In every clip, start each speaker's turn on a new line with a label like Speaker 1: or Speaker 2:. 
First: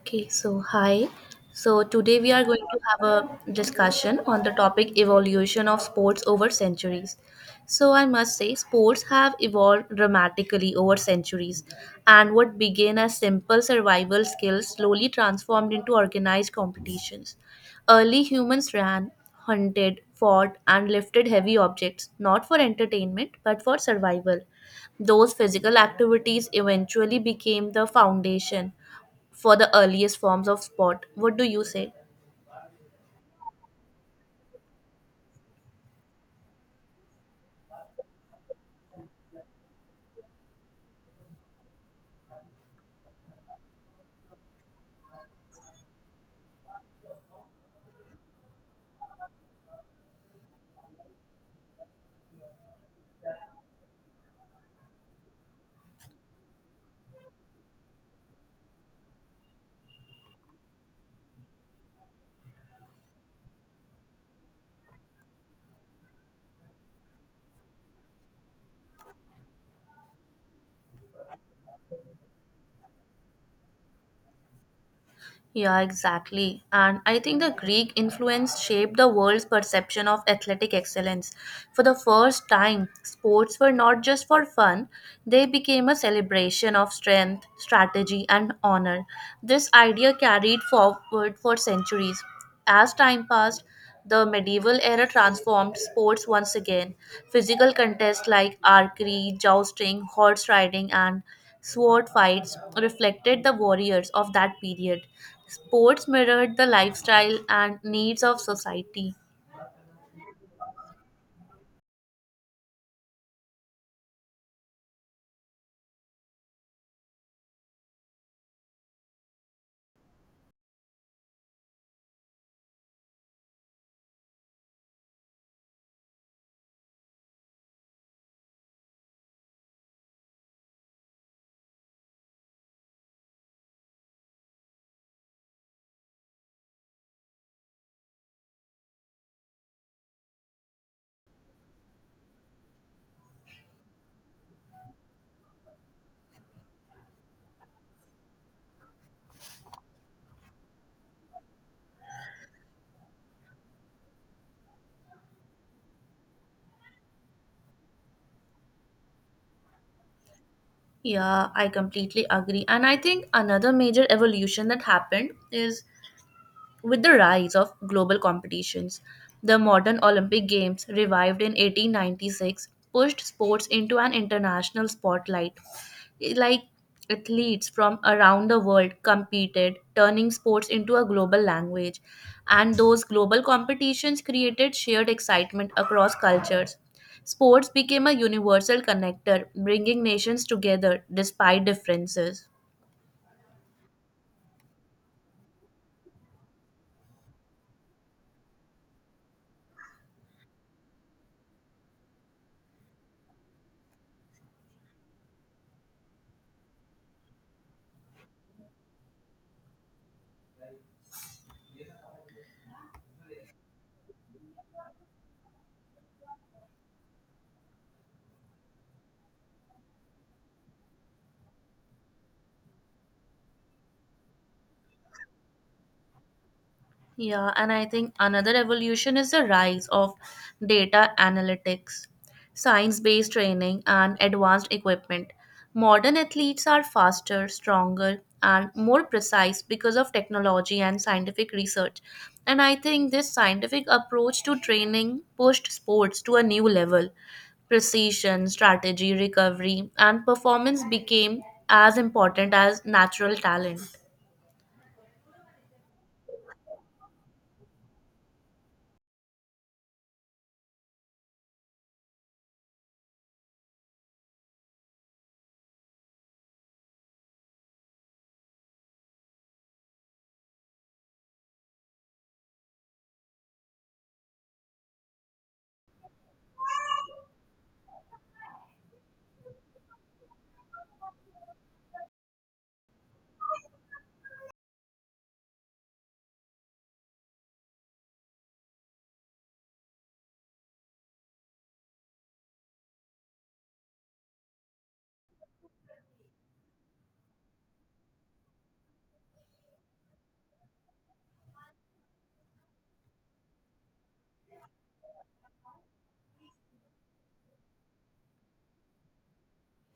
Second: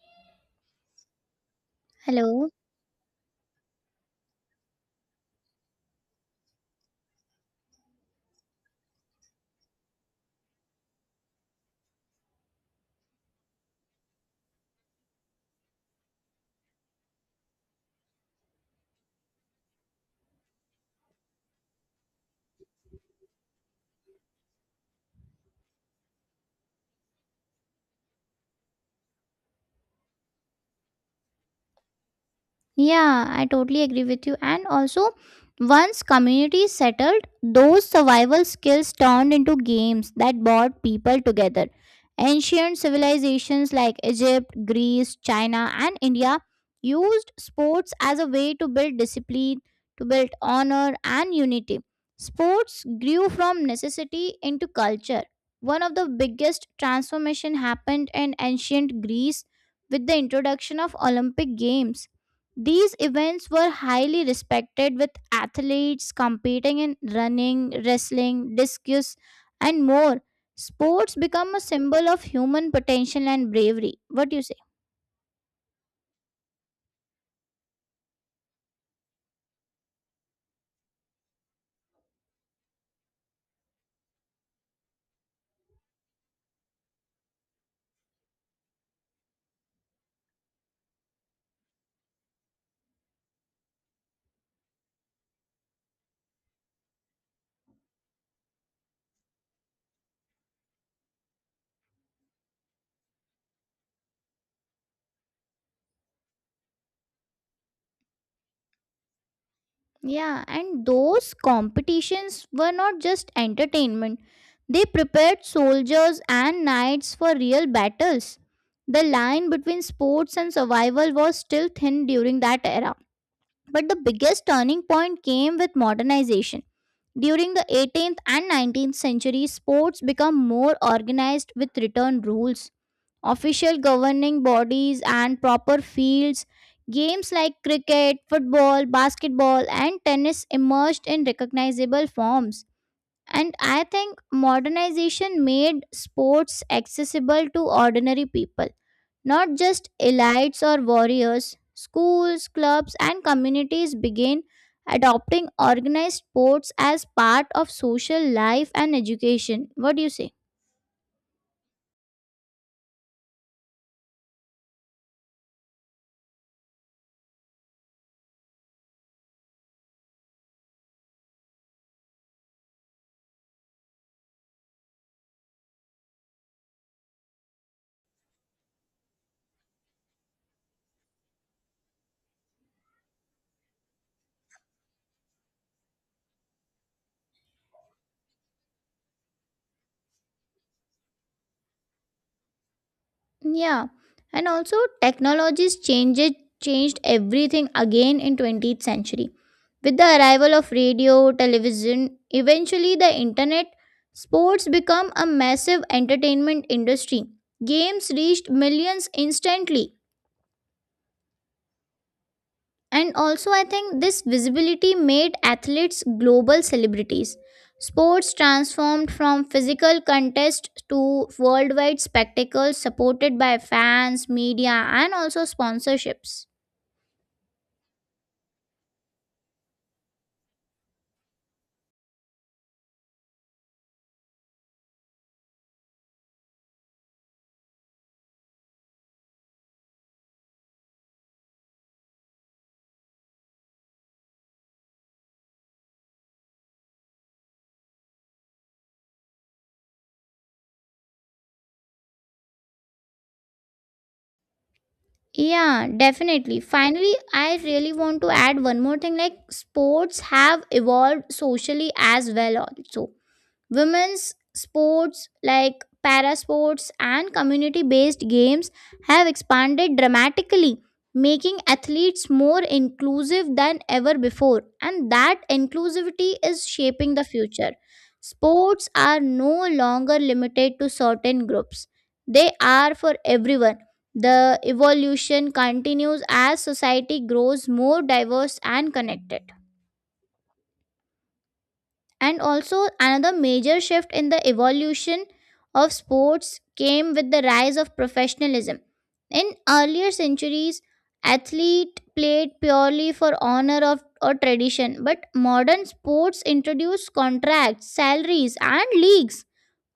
Speaker 1: Okay, so hi. So today we are
Speaker 2: hello
Speaker 1: going to have a discussion on the topic evolution of sports over centuries. So I must say sports have evolved dramatically over centuries, and what began as simple survival skills slowly transformed into organized competitions. Early humans ran, hunted, fought and lifted heavy objects not for entertainment but for survival. Those physical activities eventually became the foundation for the earliest forms of sport. What do you say?
Speaker 2: Yeah, I totally agree with you. And also, once communities settled, those survival skills turned into games that brought people together. Ancient civilizations like Egypt, Greece, China, and India used sports as a way to build discipline, to build honor, and unity. Sports grew from necessity into culture. One of the biggest transformation happened in ancient Greece with the introduction of Olympic Games. These events were highly respected, with athletes competing in running, wrestling, discus, and more. Sports become a symbol of human potential and bravery. What do you say?
Speaker 1: Yeah, exactly. And I think the Greek influence shaped the world's perception of athletic excellence. For the first time, sports were not just for fun, they became a celebration of strength, strategy, and honor. This idea carried forward for centuries. As time passed, the medieval era transformed sports once again. Physical contests like archery, jousting, horse riding, and sword fights reflected the warriors of that period. Sports mirrored the lifestyle and needs of society.
Speaker 2: Yeah, and those competitions were not just entertainment, they prepared soldiers and knights for real battles. The line between sports and survival was still thin during that era. But the biggest turning point came with modernization. During the 18th and 19th centuries, sports become more organized with written rules, official governing bodies, and proper fields. Games like cricket, football, basketball, and tennis emerged in recognizable forms. And I think modernization made sports accessible to ordinary people. Not just elites or warriors, schools, clubs, and communities began adopting organized sports as part of social life and education. What do you say?
Speaker 1: Yeah, I completely agree. And I think another major evolution that happened is, with the rise of global competitions, the modern Olympic Games, revived in 1896, pushed sports into an international spotlight. Like athletes from around the world competed, turning sports into a global language. And those global competitions created shared excitement across cultures. Sports became a universal connector, bringing nations together despite differences.
Speaker 2: Yeah. And also technologies changed everything again in 20th century. With the arrival of radio, television, eventually the internet, sports become a massive entertainment industry. Games reached millions instantly. And also, I think this visibility made athletes global celebrities. Sports transformed from physical contest to worldwide spectacles supported by fans, media, and also sponsorships.
Speaker 1: Yeah, and I think another evolution is the rise of data analytics, science based training, and advanced equipment. Modern athletes are faster, stronger, and more precise because of technology and scientific research. And I think this scientific approach to training pushed sports to a new level. Precision, strategy, recovery, and performance became as important as natural talent.
Speaker 2: Yeah, definitely. Finally, I really want to add one more thing, like sports have evolved socially as well also. Women's sports like para sports and community based games have expanded dramatically, making athletes more inclusive than ever before, and that inclusivity is shaping the future. Sports are no longer limited to certain groups, they are for everyone. The evolution continues as society grows more diverse and connected. And also, another major shift in the evolution of sports came with the rise of professionalism. In earlier centuries, athlete played purely for honor of or tradition, but modern sports introduced contracts, salaries, and leagues.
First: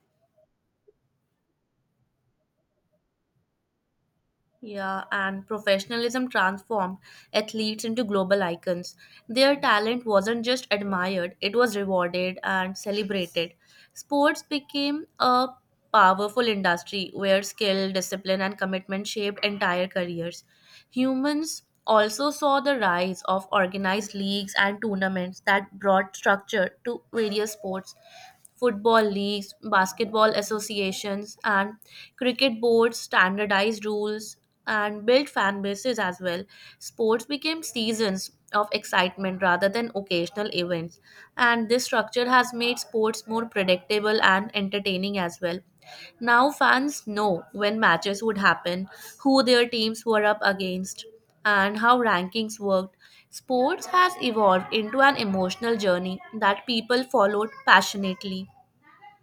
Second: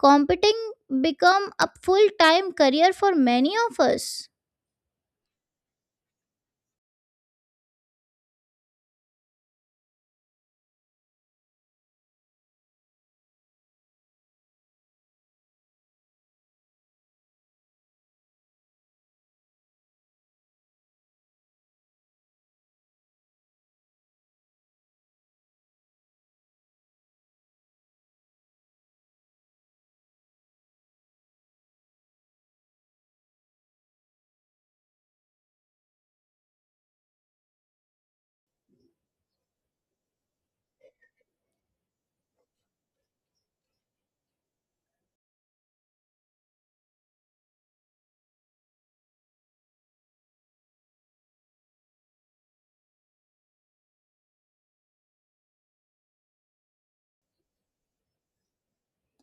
Speaker 2: Competing become a full-time career for many of us.
Speaker 1: Yeah, and professionalism transformed athletes into global icons. Their talent wasn't just admired, it was rewarded and celebrated. Sports became a powerful industry where skill, discipline, and commitment shaped entire careers. Humans also saw the rise of organized leagues and tournaments that brought structure to various sports. Football leagues, basketball associations, and cricket boards standardized rules and built fan bases as well. Sports became seasons of excitement rather than occasional events, and this structure has made sports more predictable and entertaining as well. Now fans know when matches would happen, who their teams were up against, and how rankings worked. Sports has evolved into an emotional journey that people followed passionately.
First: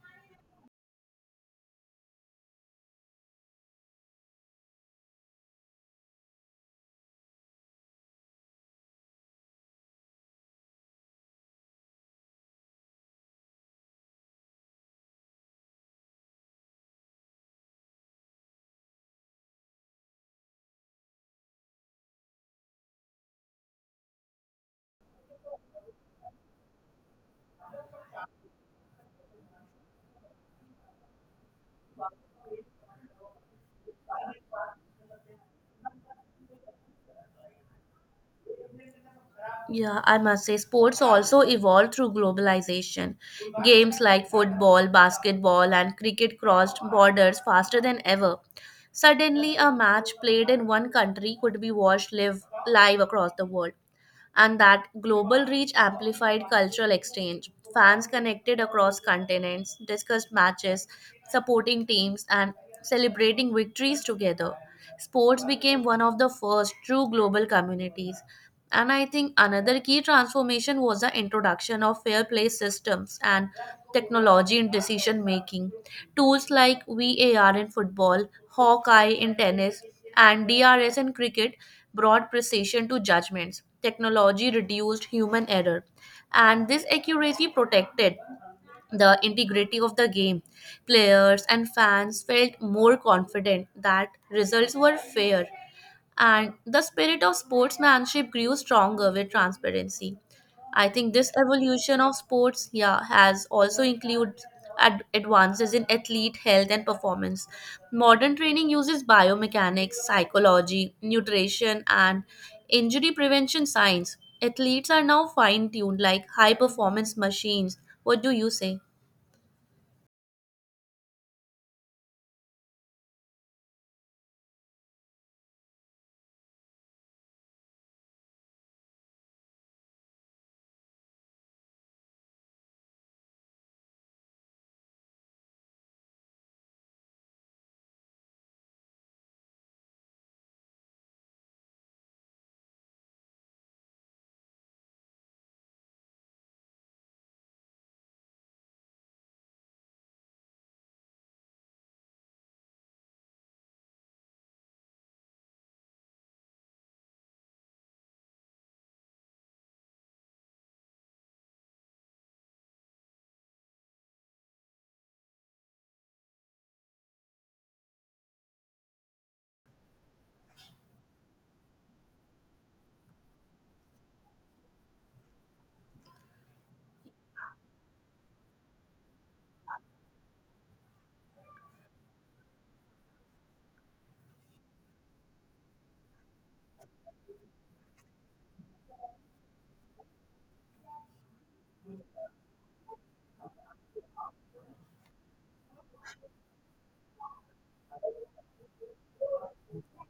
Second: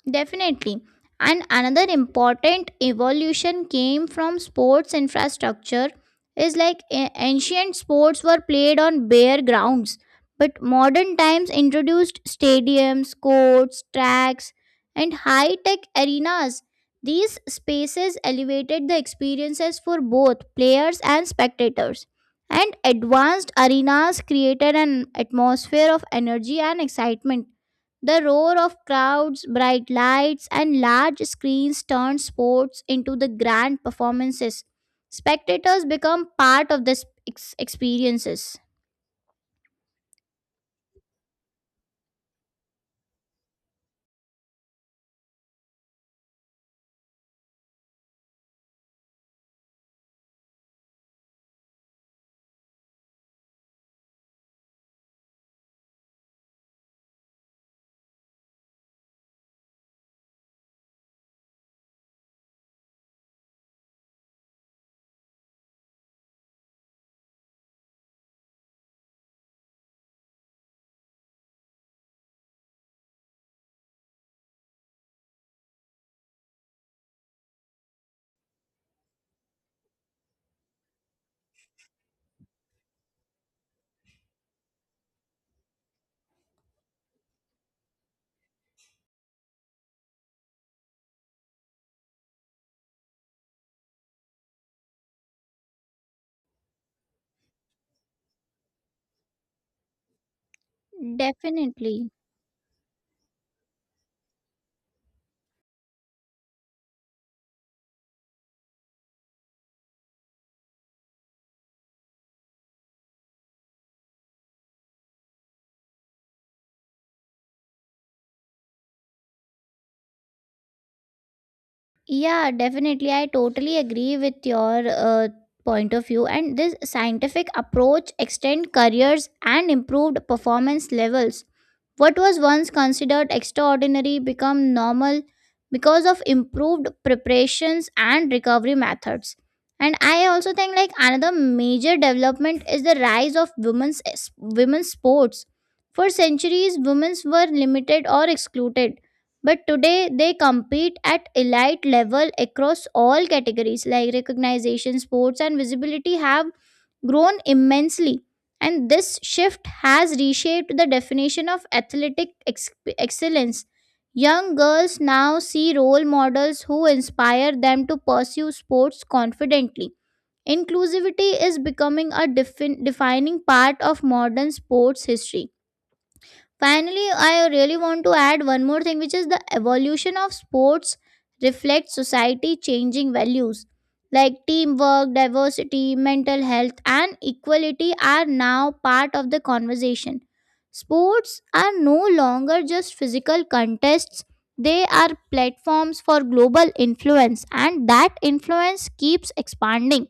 Speaker 2: Definitely. And another important evolution came from sports infrastructure is like ancient sports were played on bare grounds, but modern times introduced stadiums, courts, tracks, and high tech arenas. These spaces elevated the experiences for both players and spectators. And advanced arenas created an atmosphere of energy and excitement. The roar of crowds, bright lights, and large screens turn sports into the grand performances. Spectators become part of this experiences.
Speaker 1: Yeah, I must say, sports also evolved through globalization. Games like football, basketball, and cricket crossed borders faster than ever. Suddenly, a match played in one country could be watched live across the world, and that global reach amplified cultural exchange. Fans connected across continents, discussed matches, supporting teams, and celebrating victories together. Sports became one of the first true global communities. And I think another key transformation was the introduction of fair play systems and technology in decision making. Tools like VAR in football, Hawkeye in tennis, and DRS and cricket brought precision to judgments. Technology reduced human error, and this accuracy protected the integrity of the game. Players and fans felt more confident that results were fair, and the spirit of sportsmanship grew stronger with transparency. I think this evolution
Speaker 2: Definitely.
Speaker 1: of sports, yeah, has also included advances in athlete health and performance. Modern training uses biomechanics, psychology, nutrition, and injury prevention science. Athletes are now fine tuned like high performance machines. What do you say?
Speaker 2: Yeah, definitely. I totally agree with your point of view. And this scientific approach extend careers and improved performance levels. What was once considered extraordinary become normal because of improved preparations and recovery methods. And I also think, like, another major development is the rise of women's sports. For centuries, women were limited or excluded, but today they compete at elite level across all categories. Like recognition, sports, and visibility have grown immensely, and this shift has reshaped the definition of athletic excellence. Young girls now see role models who inspire them to pursue sports confidently. Inclusivity is becoming a defining part of modern sports history. Finally, I really want to add one more thing, which is the evolution of sports reflects society changing values, like teamwork, diversity, mental health, and equality are now part of the conversation. Sports are no longer just physical contests, they are platforms for global influence, and that influence keeps expanding.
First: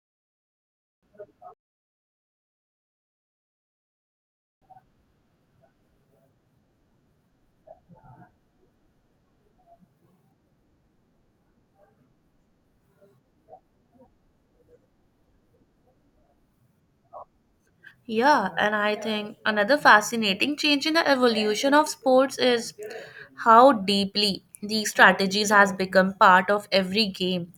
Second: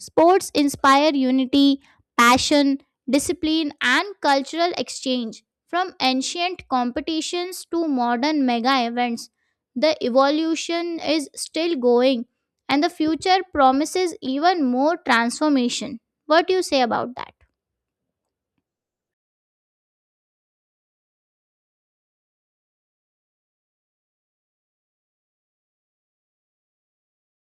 Speaker 2: Sports inspire unity, passion, discipline, and cultural exchange. From ancient competitions to modern mega events, the evolution is still going and the future promises even more transformation. What do you say about that?
Speaker 1: Yeah, and I think another fascinating change in the evolution of sports is how deeply these strategies has become part of every game.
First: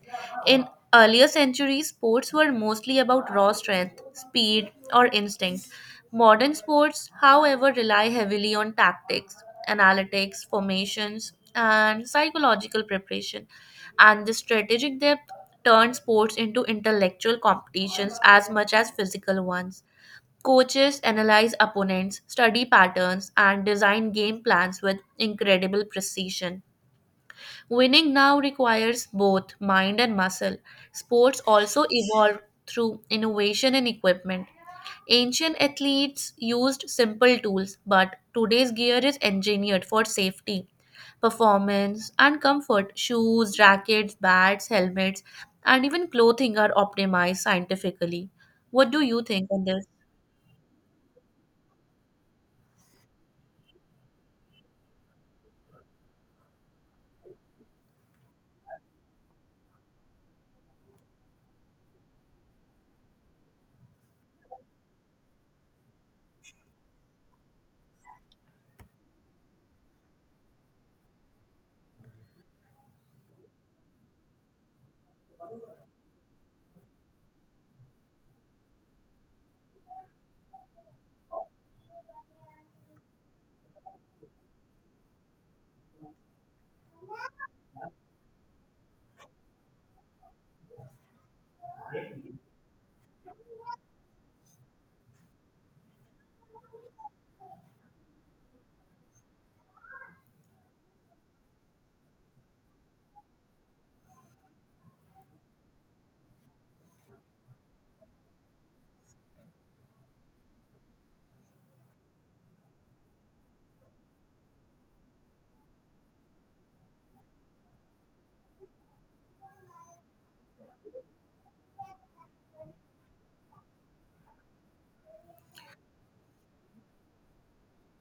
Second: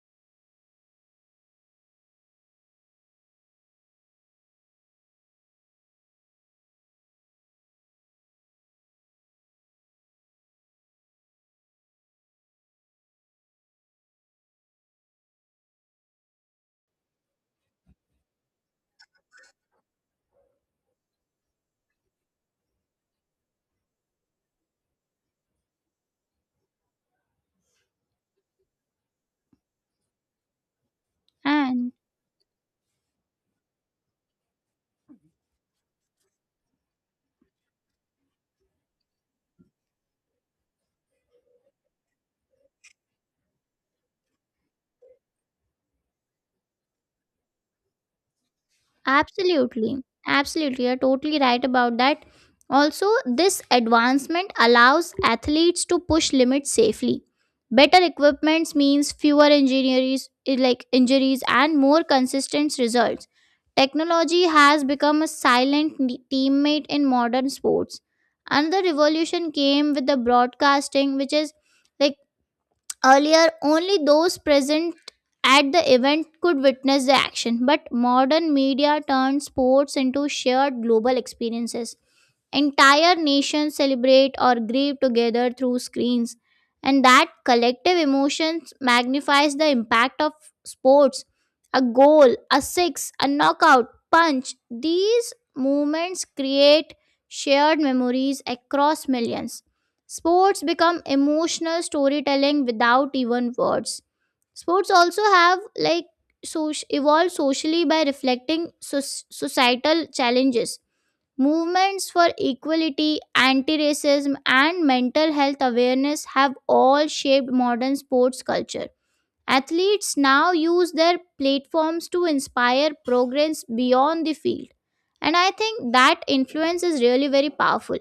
Speaker 1: In earlier centuries, sports were mostly about raw strength, speed, or instinct. Modern sports, however, rely heavily on tactics, analytics, formations, and psychological preparation. And the strategic depth turns sports into intellectual competitions as much as physical ones. Coaches analyze opponents, study patterns, and design game plans with incredible precision. Winning now requires both mind and muscle. Sports also
Speaker 2: And
Speaker 1: evolved through innovation in equipment. Ancient athletes used simple tools, but today's gear is engineered for safety, performance, and comfort. Shoes, rackets, bats, helmets, and even clothing are optimized scientifically. What do you think on this?
Speaker 2: Absolutely. Absolutely. You're totally right about that. Also, this advancement allows athletes to push limits safely. Better equipments means fewer injuries eh, like injuries and more consistent results. Technology has become a silent teammate in modern sports. Another revolution came with the broadcasting, which is like, earlier, only those present at the event could witness the action, but modern media turned sports into shared global experiences. Entire nations celebrate or grieve together through screens, and that collective emotions magnifies the impact of sports. A goal, a six, a knockout, punch, these moments create shared memories across millions. Sports become emotional storytelling without even words. Sports also have, like, evolved socially by reflecting societal challenges. Movements for equality, anti racism, and mental health awareness have all shaped modern sports culture. Athletes now use their platforms to inspire progress beyond the field. And I think that influence is really very powerful.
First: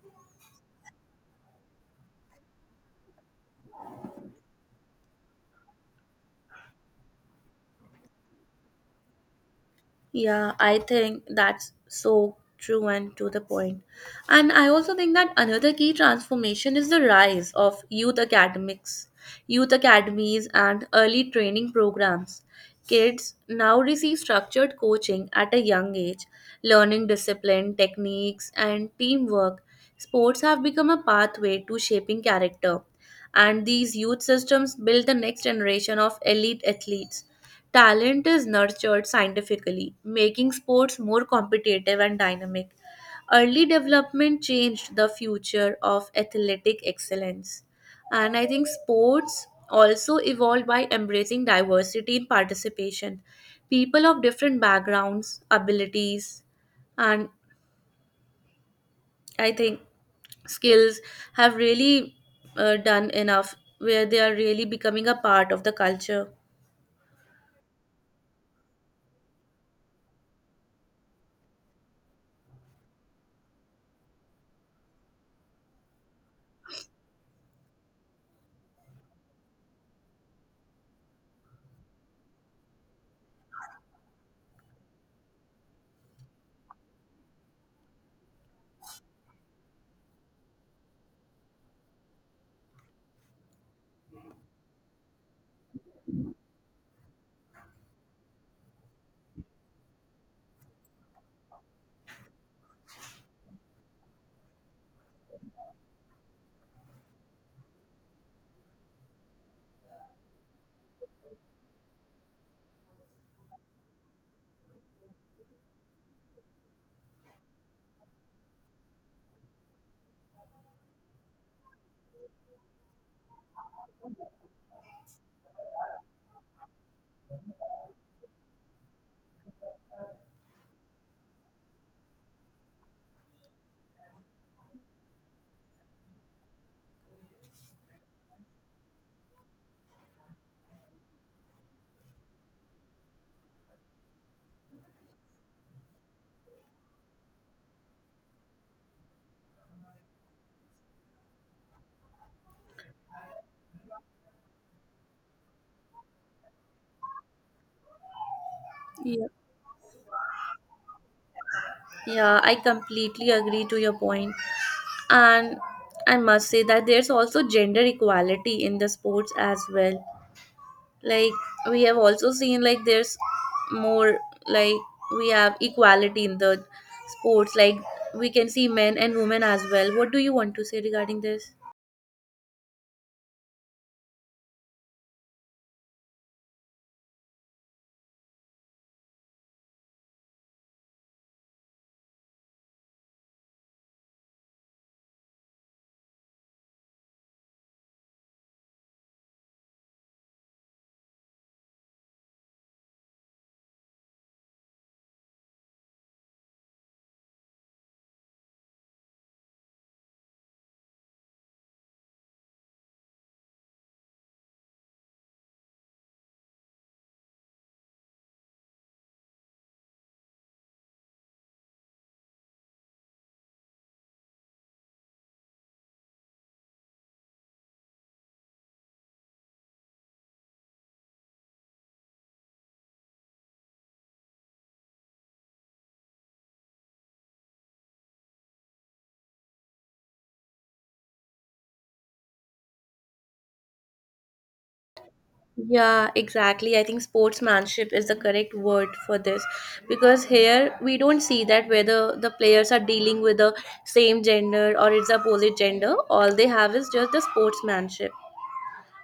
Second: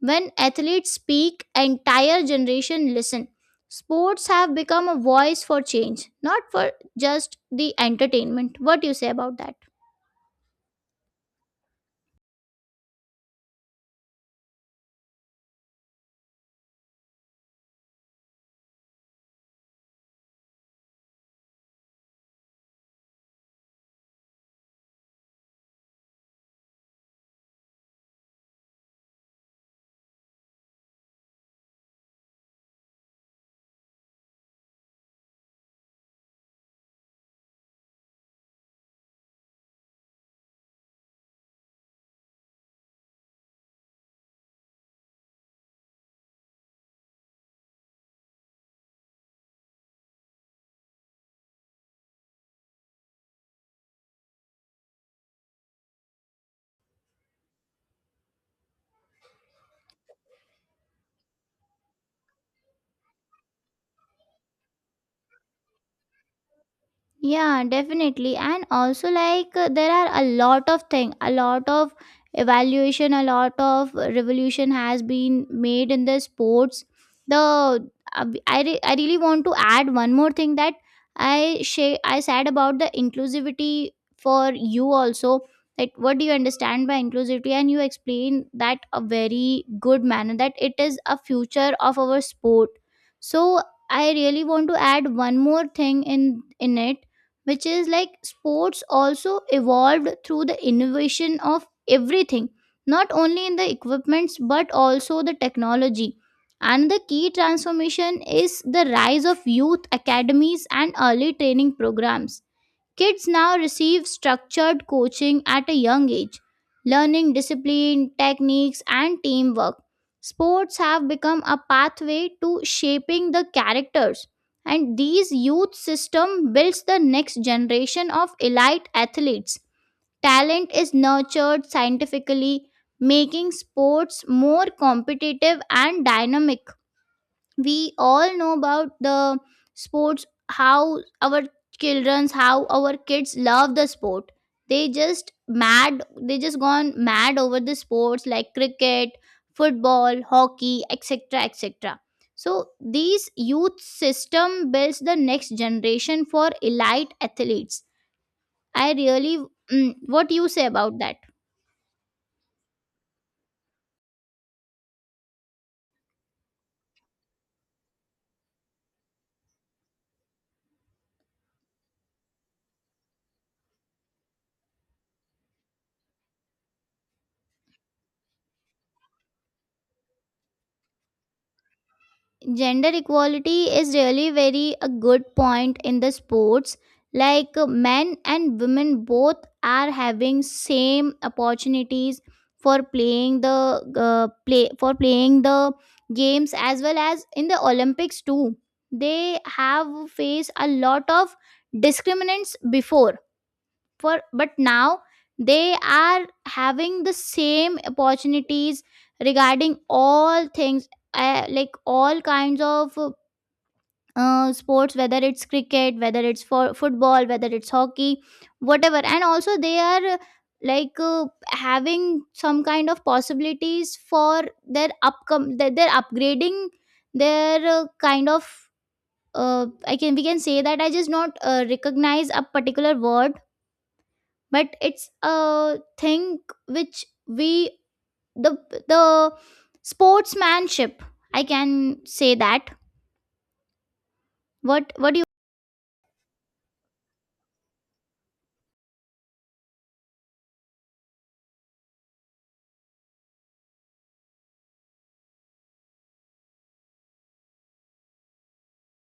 Speaker 2: When athletes speak, entire generation listen. Sports have become a voice for change, not for just the entertainment. What do you say about that?
Speaker 1: Yeah, I think that's so true and to the point. And I also think that another key transformation is the rise of youth academies, and early training programs. Kids now receive structured coaching at a young age, learning discipline, techniques, and teamwork. Sports have become a pathway to shaping character, and these youth systems build the next generation of elite athletes. Talent is nurtured scientifically, making sports more competitive and dynamic. Early development changed the future of athletic excellence. And I think sports also evolved by embracing diversity in participation. People of different backgrounds, abilities, and I think skills have really done enough where they are really becoming a part of the culture.
Speaker 2: Yeah, definitely. And also, like, there are a lot of thing, a lot of evaluation, a lot of revolution has been made in the sports. The I really want to add one more thing, that I said about the inclusivity for you also. Like, what do you understand by inclusivity? And you explain that a very good manner that it is a future of our sport. So I really want to add one more thing in it, which is like sports also evolved through the innovation of everything, not only in the equipments but also the technology, and the key transformation is the rise of youth academies and early training programs. Kids now receive structured coaching at a young age, learning discipline, techniques, and teamwork. Sports have become a pathway to shaping the characters, and these youth system builds the next generation of elite athletes. Talent is nurtured scientifically, making sports more competitive and dynamic. We all know about the sports, how our children's, how our kids love the sport. They just gone mad over the sports, like cricket, football, hockey, etc, etc. So these youth system builds the next generation for elite athletes. i
Speaker 1: Yeah.
Speaker 2: really what do you say about that?
Speaker 1: Yeah, I completely agree to your point. And I must say that there's also gender equality in the sports as well. Like, we have also seen like there's more, like, we have equality in the sports. Like, we can see men and women as well. What do you want to say regarding this?
Speaker 2: Gender equality is really very a good point in the sports. Like, men and women both are having same opportunities for playing the games, as well as in the Olympics too. They have faced a lot of discriminants before for but now they are having the same opportunities regarding all things, like all kinds of sports, whether it's cricket, whether it's for football, whether it's hockey, whatever. And also, they are, like, having some kind of possibilities for their their upgrading, their kind of, I can, we can say that I just not recognize a particular word, but it's a thing which we, the the sportsmanship, I can say that. What?
Speaker 1: Yeah, exactly. I think sportsmanship is the correct word for this, because here we don't see that whether the players are dealing with the same gender or it's opposite gender. All they have is just the sportsmanship.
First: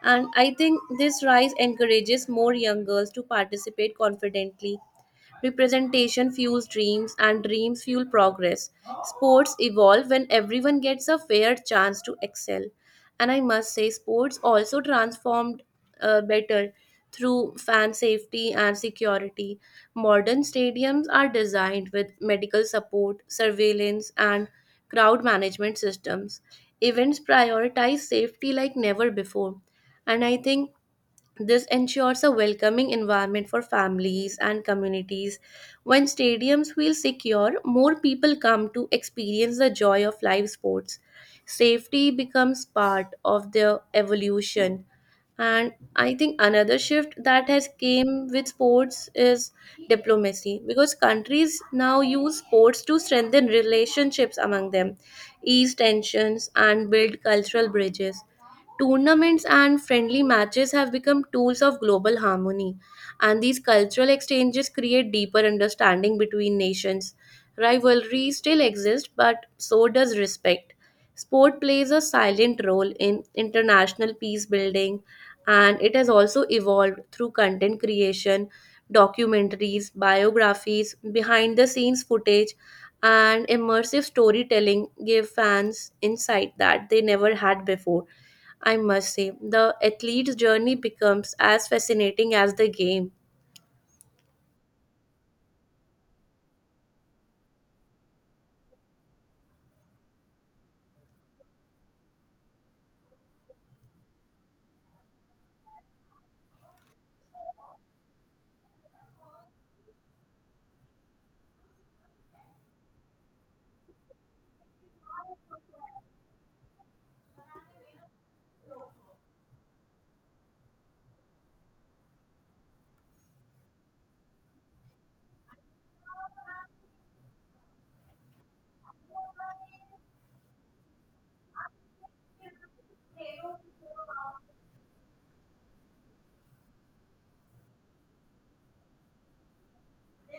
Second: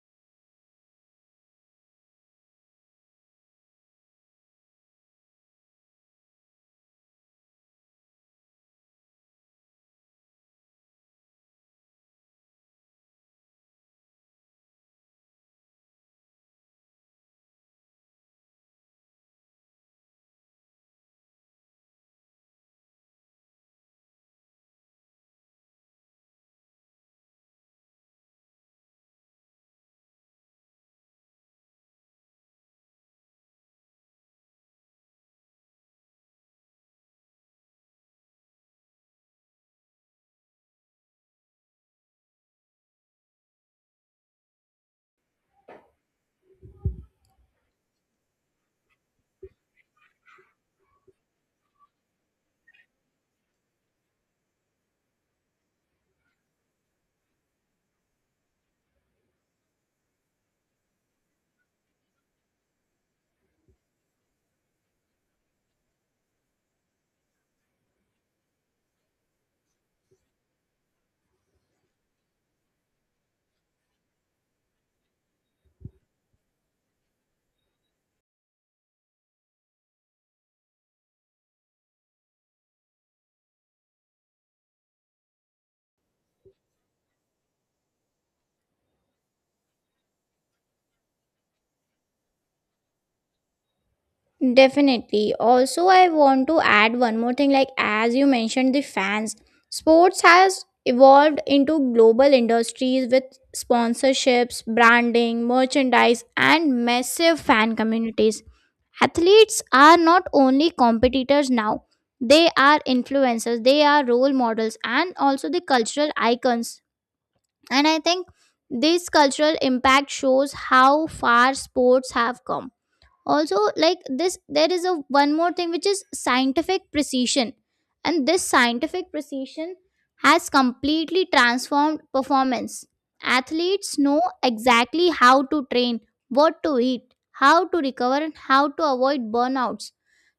Speaker 1: And I think this rise encourages more young girls to participate confidently. Representation fuels dreams, and dreams fuel progress. Sports evolve when everyone gets a fair chance to excel. And I must say, sports also transformed better through fan safety and security. Modern stadiums are designed with medical support, surveillance, and crowd management systems. Events prioritize safety like never before. And I think this ensures a welcoming environment for families and communities. When stadiums feel secure, more people come to experience the joy of live sports. Safety becomes part of their evolution. And I think another shift that has came with sports is diplomacy, because countries now use sports to strengthen relationships among them, ease tensions and build cultural bridges. Tournaments and friendly matches have become tools of global harmony, and these cultural exchanges create deeper understanding between nations. Rivalry still exists, but so does respect. Sport plays a silent role in international peace building. And it has also evolved through content creation, documentaries, biographies, behind the scenes footage, and immersive storytelling gave fans insight that they never had before. I must say, the athlete's journey becomes as fascinating as the game.
Speaker 2: Definitely. Also, I want to add one more thing, like as you mentioned the fans, sports has evolved into global industries with sponsorships, branding, merchandise, and massive fan communities. Athletes are not only competitors now. They are influencers, they are role models, and also the cultural icons. And I think this cultural impact shows how far sports have come. Also, like this, there is a one more thing which is scientific precision, and this scientific precision has completely transformed performance. Athletes know exactly how to train, what to eat, how to recover, and how to avoid burnouts.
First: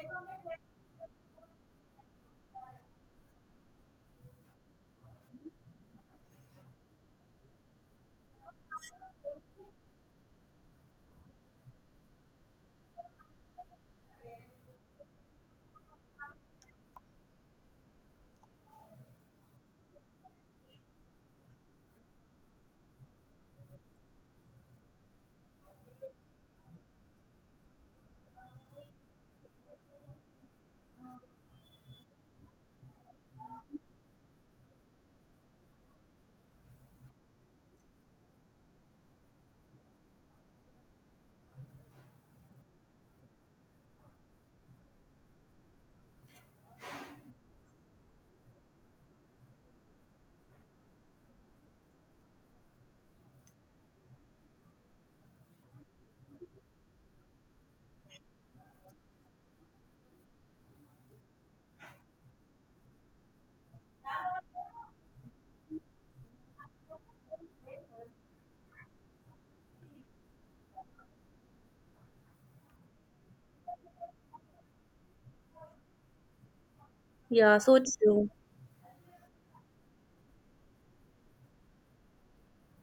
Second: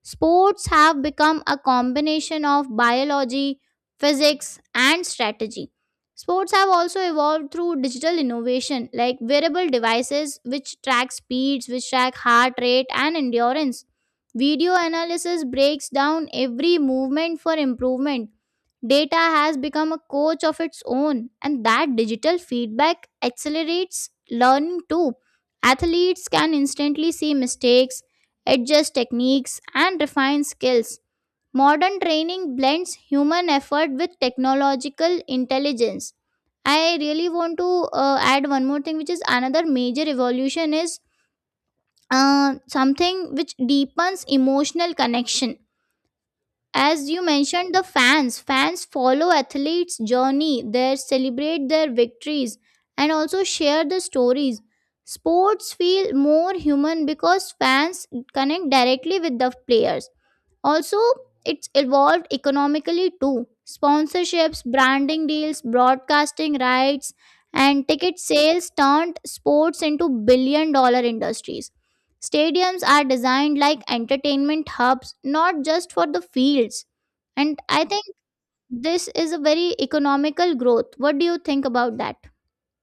Speaker 2: Sports have become a combination of biology, physics, and strategy. Sports have also evolved through digital innovation, like wearable devices which track speeds, which track heart rate and endurance. Video analysis breaks down every movement for improvement. Data has become a coach of its own, and that digital feedback accelerates learning too. Athletes can instantly see mistakes, adjust techniques, and refine skills. Modern training blends human effort with technological intelligence. I really want to add one more thing, which is another major evolution is something which deepens emotional connection. As you mentioned, the fans follow athletes' journey, they celebrate their victories, and also share the stories. Sports feel more human because fans connect directly with the players. Also, it's evolved economically too. Sponsorships, branding deals, broadcasting rights, and ticket sales turned sports into billion-dollar industries. Stadiums are designed like entertainment hubs, not just for the fields.
Speaker 1: Yeah,
Speaker 2: And
Speaker 1: so
Speaker 2: I
Speaker 1: it's
Speaker 2: think
Speaker 1: true.
Speaker 2: this is a very economical growth. What do you think about that?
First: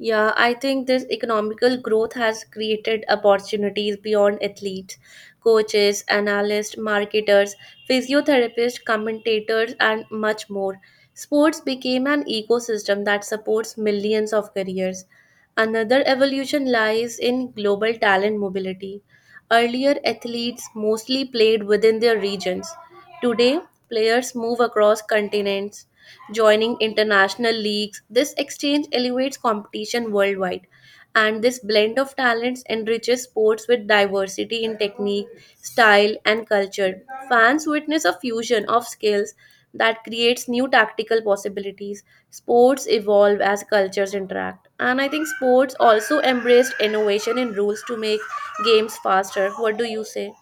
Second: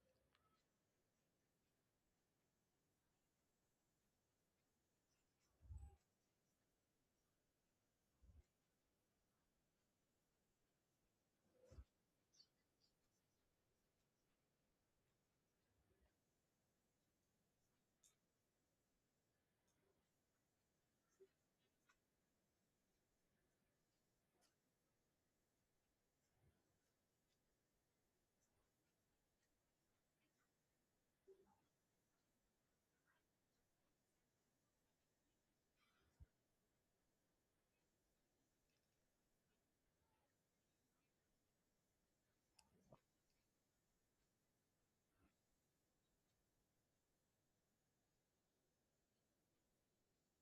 Speaker 1: Yeah, I think this economical growth has created opportunities beyond athletes, coaches, analysts, marketers, physiotherapists, commentators, and much more. Sports became an ecosystem that supports millions of careers. Another evolution lies in global talent mobility. Earlier, athletes mostly played within their regions. Today, players move across continents, joining international leagues. This exchange elevates competition worldwide, and this blend of talents enriches sports with diversity in technique, style, and culture. Fans witness a fusion of skills that creates new tactical possibilities. Sports evolve as cultures interact. And I think sports also embraced innovation in rules to make games faster. What do you say?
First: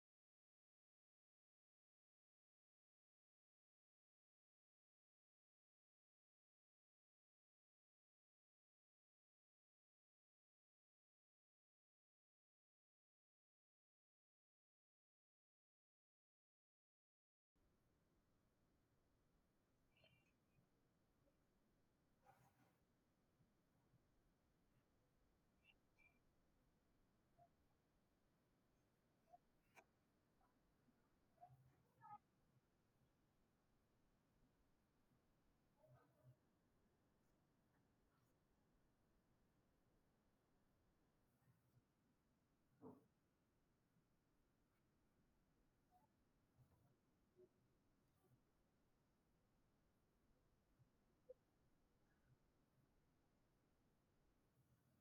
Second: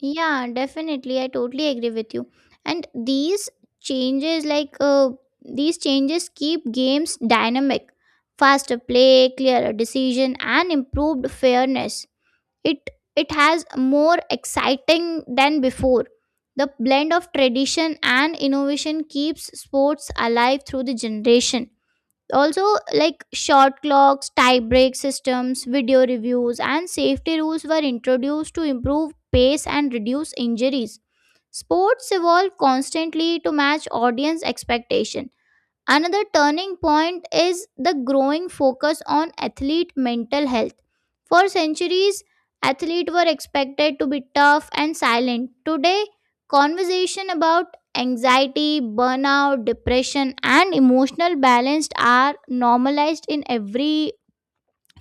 Speaker 2: Yeah, definitely. I totally agree with you. And changes, like uh, these changes, keep games dynamic, faster play, clearer decision, and improved fairness. It it has more exciting than before. The blend of tradition and innovation keeps sports alive through the generation also. Like short clocks, tie break systems, video reviews, and safety rules were introduced to improve pace and reduce injuries. Sports evolve constantly to match audience expectation. Another turning point is the growing focus on athlete mental health. For centuries, athletes were expected to be tough and silent. Today, conversation about anxiety, burnout, depression, and emotional balance are normalized in every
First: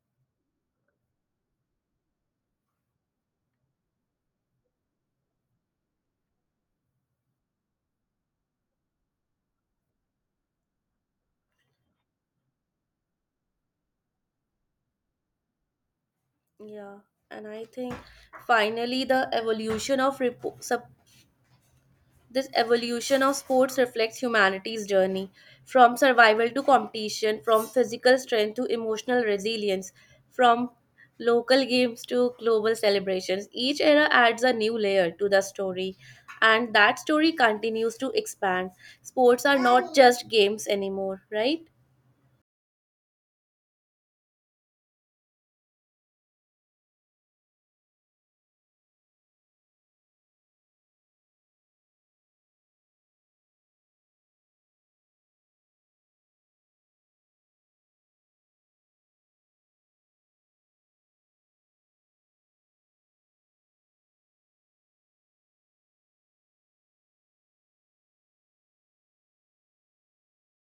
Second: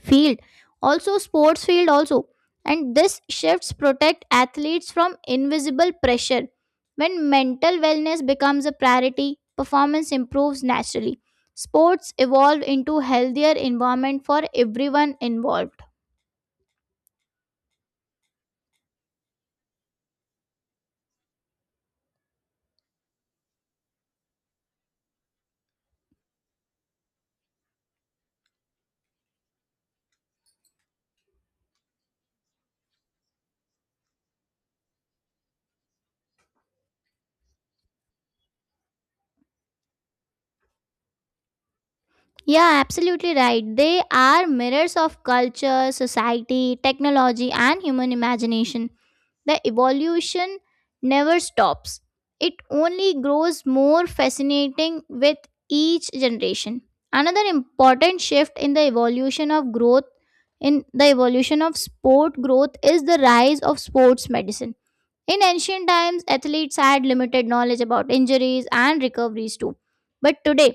Speaker 2: field, also sports field also. And this shifts protect athletes from invisible pressure. When mental wellness becomes a priority, performance improves naturally. Sports evolve into healthier environment for everyone involved.
Speaker 1: Yeah, and I think finally the evolution of this evolution of sports reflects humanity's journey from survival to competition, from physical strength to emotional resilience, from local games to global celebrations. Each era adds a new layer to the story, and that story continues to expand. Sports are not just games anymore, right?
Speaker 2: Yeah, absolutely right. They are mirrors of culture, society, technology, and human imagination. The evolution never stops, it only grows more fascinating with each generation. Another important shift in the evolution of growth, in the evolution of sport growth, is the rise of sports medicine. In ancient times, athletes had limited knowledge about injuries and recoveries too. But today,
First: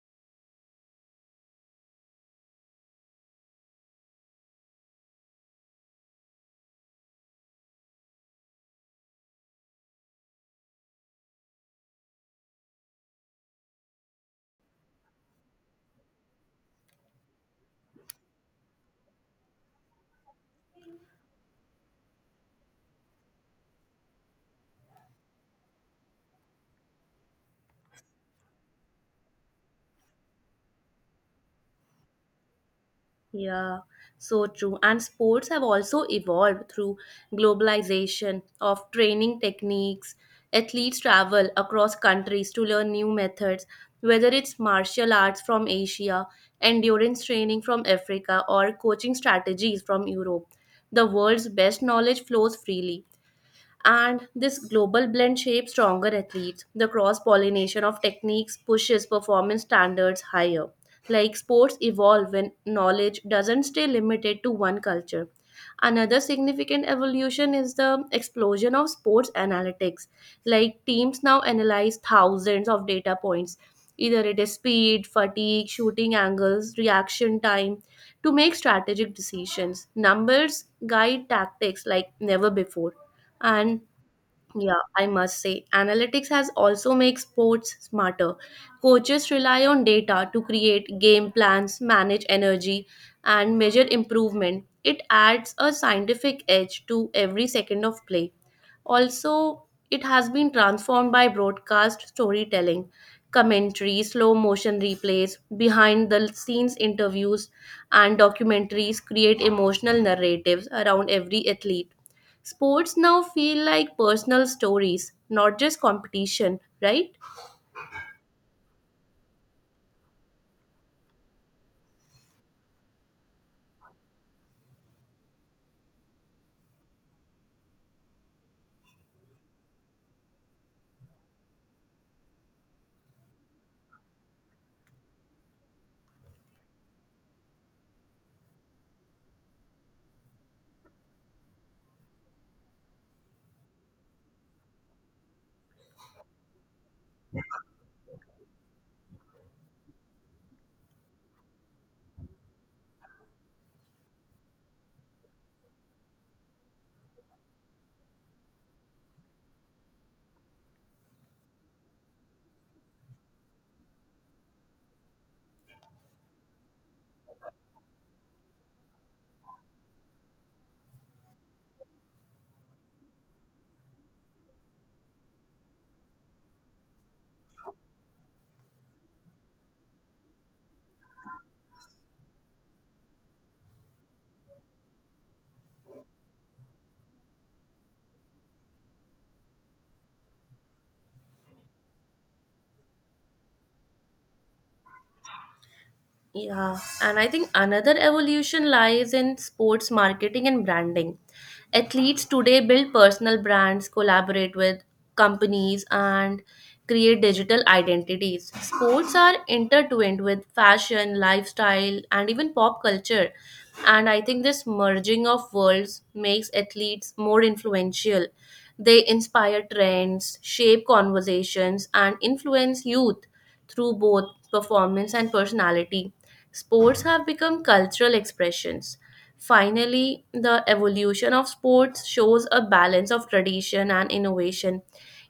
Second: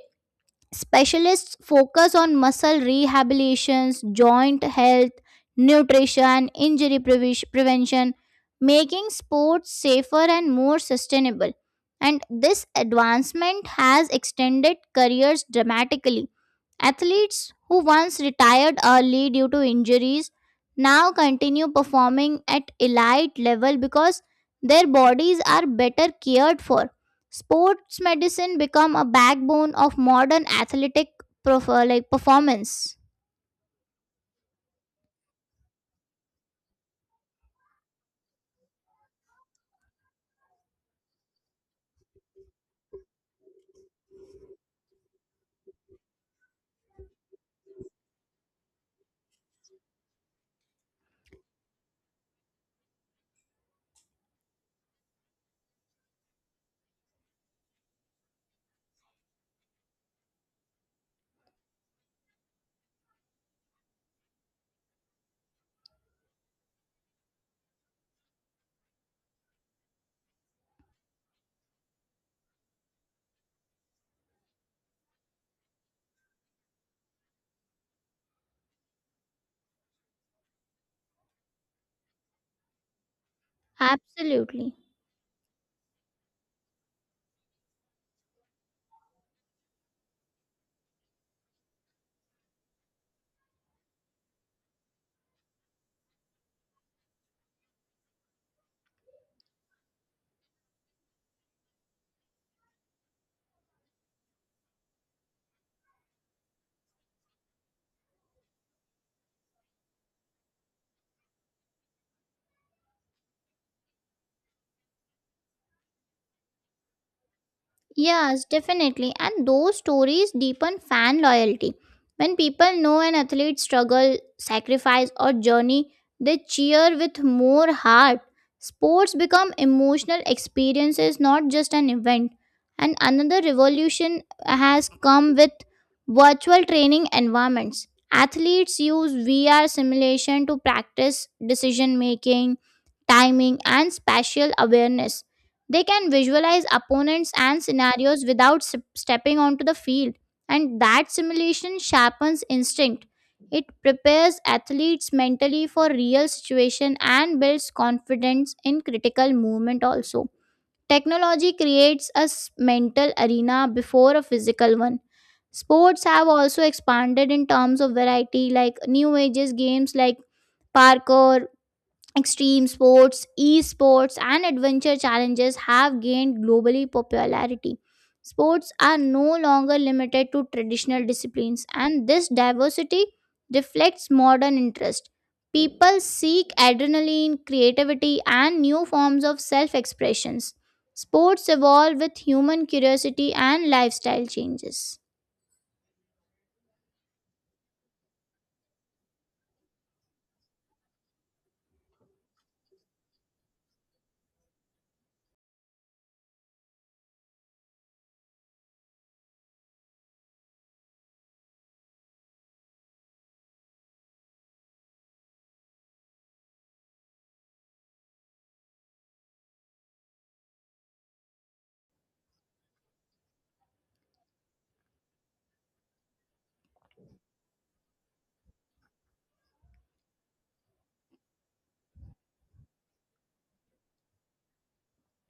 Speaker 2: specialists focus on muscle rehabilitations, joint health, nutrition, injury prevention, making sports safer and more sustainable. And this advancement has extended careers dramatically. Athletes who once retired early due to injuries now continue performing at elite level because their bodies are better cared for. Sports medicine become a backbone of modern athletic performance.
Speaker 1: Yeah, so true. And sports have also evolved through globalization of training techniques. Athletes travel across countries to learn new methods, whether it's martial arts from Asia, endurance training from Africa, or coaching strategies from Europe. The world's best knowledge flows freely. And this global blend shapes stronger athletes. The cross pollination of techniques pushes performance standards higher. Like sports evolve when knowledge doesn't stay limited to one culture. Another significant evolution is the explosion of sports analytics. Like, teams now analyze thousands of data points, either it is speed, fatigue, shooting angles, reaction time, to make strategic decisions. Numbers guide tactics like never before. And
Speaker 2: Absolutely.
Speaker 1: yeah, I must say, analytics has also made sports smarter. Coaches rely on data to create game plans, manage energy, and measure improvement. It adds a scientific edge to every second of play. Also, it has been transformed by broadcast storytelling, commentary, slow motion replays, behind the scenes interviews, and documentaries create emotional narratives around every athlete. Sports now feel like personal stories, not just competition, right?
Speaker 2: Yes, definitely. And those stories deepen fan loyalty. When people know an athlete's struggle, sacrifice, or journey, they cheer with more heart. Sports become emotional experiences, not just an event. And another revolution has come with virtual training environments. Athletes use VR simulation to practice decision making, timing, and spatial awareness. They can visualize opponents and scenarios without stepping onto the field, and that simulation sharpens instinct. It prepares athletes mentally for real situation and builds confidence in critical movement also. Technology creates a mental arena before a physical one. Sports have also expanded in terms of variety, like new ages games like parkour. Extreme sports, esports, and adventure challenges have gained globally popularity. Sports are no longer limited to traditional disciplines, and this diversity reflects modern interest. People seek adrenaline, creativity, and new forms of self expressions. Sports evolve with human curiosity and lifestyle changes.
Speaker 1: Yeah, and I think another evolution lies in sports marketing and branding. Athletes today build personal brands, collaborate with companies, and create digital identities. Sports are intertwined with fashion, lifestyle, and even pop culture. And I think this merging of worlds makes athletes more influential. They inspire trends, shape conversations, and influence youth through both performance and personality. Sports have become cultural expressions. Finally, the evolution of sports shows a balance of tradition and innovation.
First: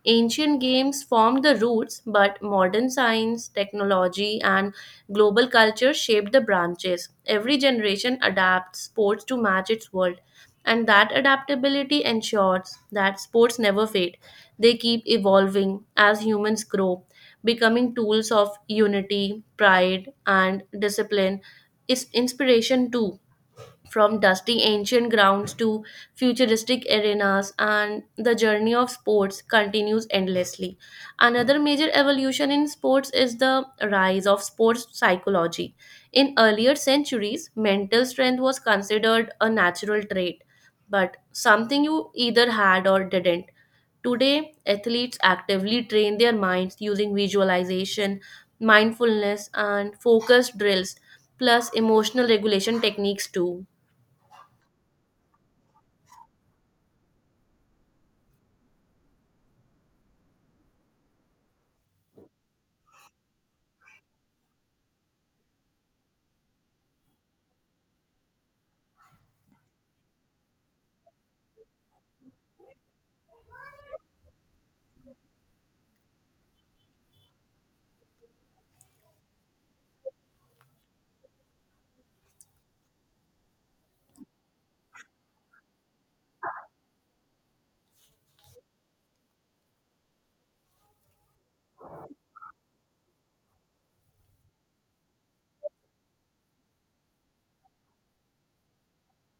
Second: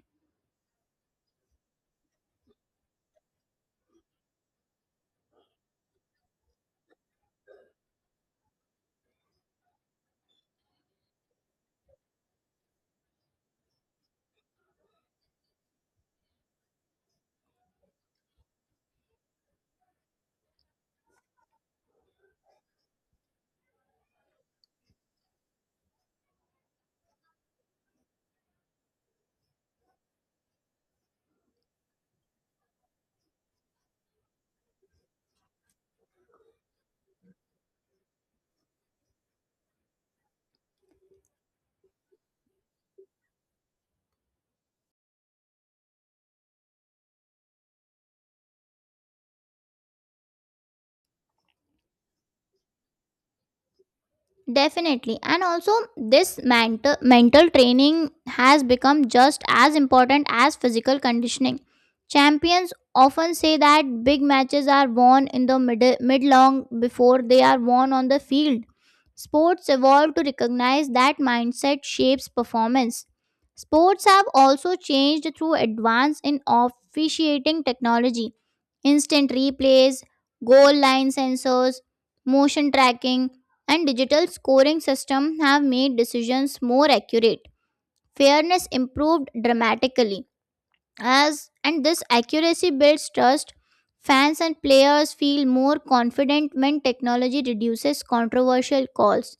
Speaker 1: Ancient games formed the roots, but modern science, technology, and global culture shaped the branches. Every generation adapts sports to match its world. And that adaptability ensures that sports never fade. They keep evolving as humans grow, becoming tools of unity, pride, and discipline. Is inspiration too, from dusty ancient grounds to futuristic arenas, and the journey of sports continues endlessly. Another major evolution in sports is the rise of sports psychology. In earlier centuries, mental strength was considered a natural trait, but something you either had or didn't. Today, athletes actively train their minds using visualization, mindfulness, and focused drills, plus emotional regulation techniques too.
Speaker 2: Definitely. And also, this mental training has become just as important as physical conditioning. Champions often say that big matches are won in the mid long before they are won on the field. Sports evolved to recognize that mindset shapes performance. Sports have also changed through advance in officiating technology. Instant replays, goal line sensors, motion tracking, and digital scoring system have made decisions more accurate. Fairness improved dramatically, as and this accuracy builds trust. Fans and players feel more confident when technology reduces controversial calls.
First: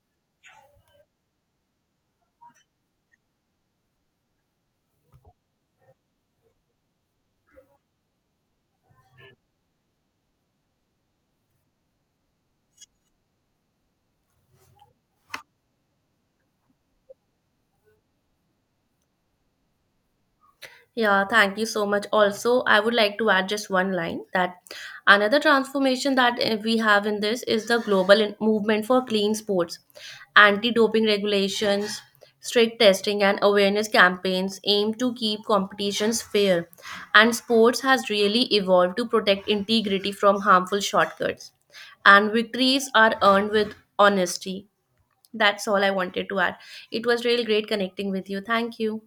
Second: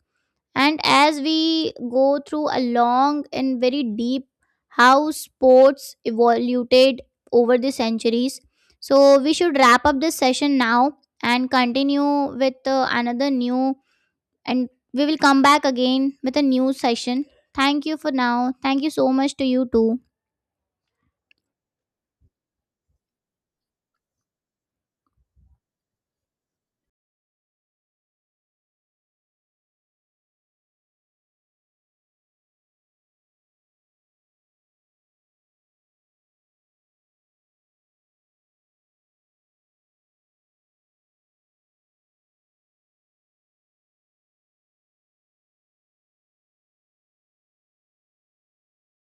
Speaker 2: And as we go through a long and very deep how sports evolved over the centuries, so we should wrap up this session now and continue with another new, and we will come back again with a new session. Thank you for now. Thank you so much to you too.
Speaker 1: Yeah, thank you so much. Also, I would like to add just one line that another transformation that we have in this is the global movement for clean sports, anti doping regulations, strict testing, and awareness campaigns aim to keep competitions fair. And sports has really evolved to protect integrity from harmful shortcuts. And victories are earned with honesty. That's all I wanted to add. It was really great connecting with you. Thank you.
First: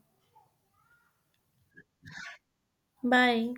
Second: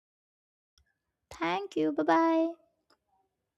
Speaker 2: Thank you. Bye bye.
Speaker 1: Bye.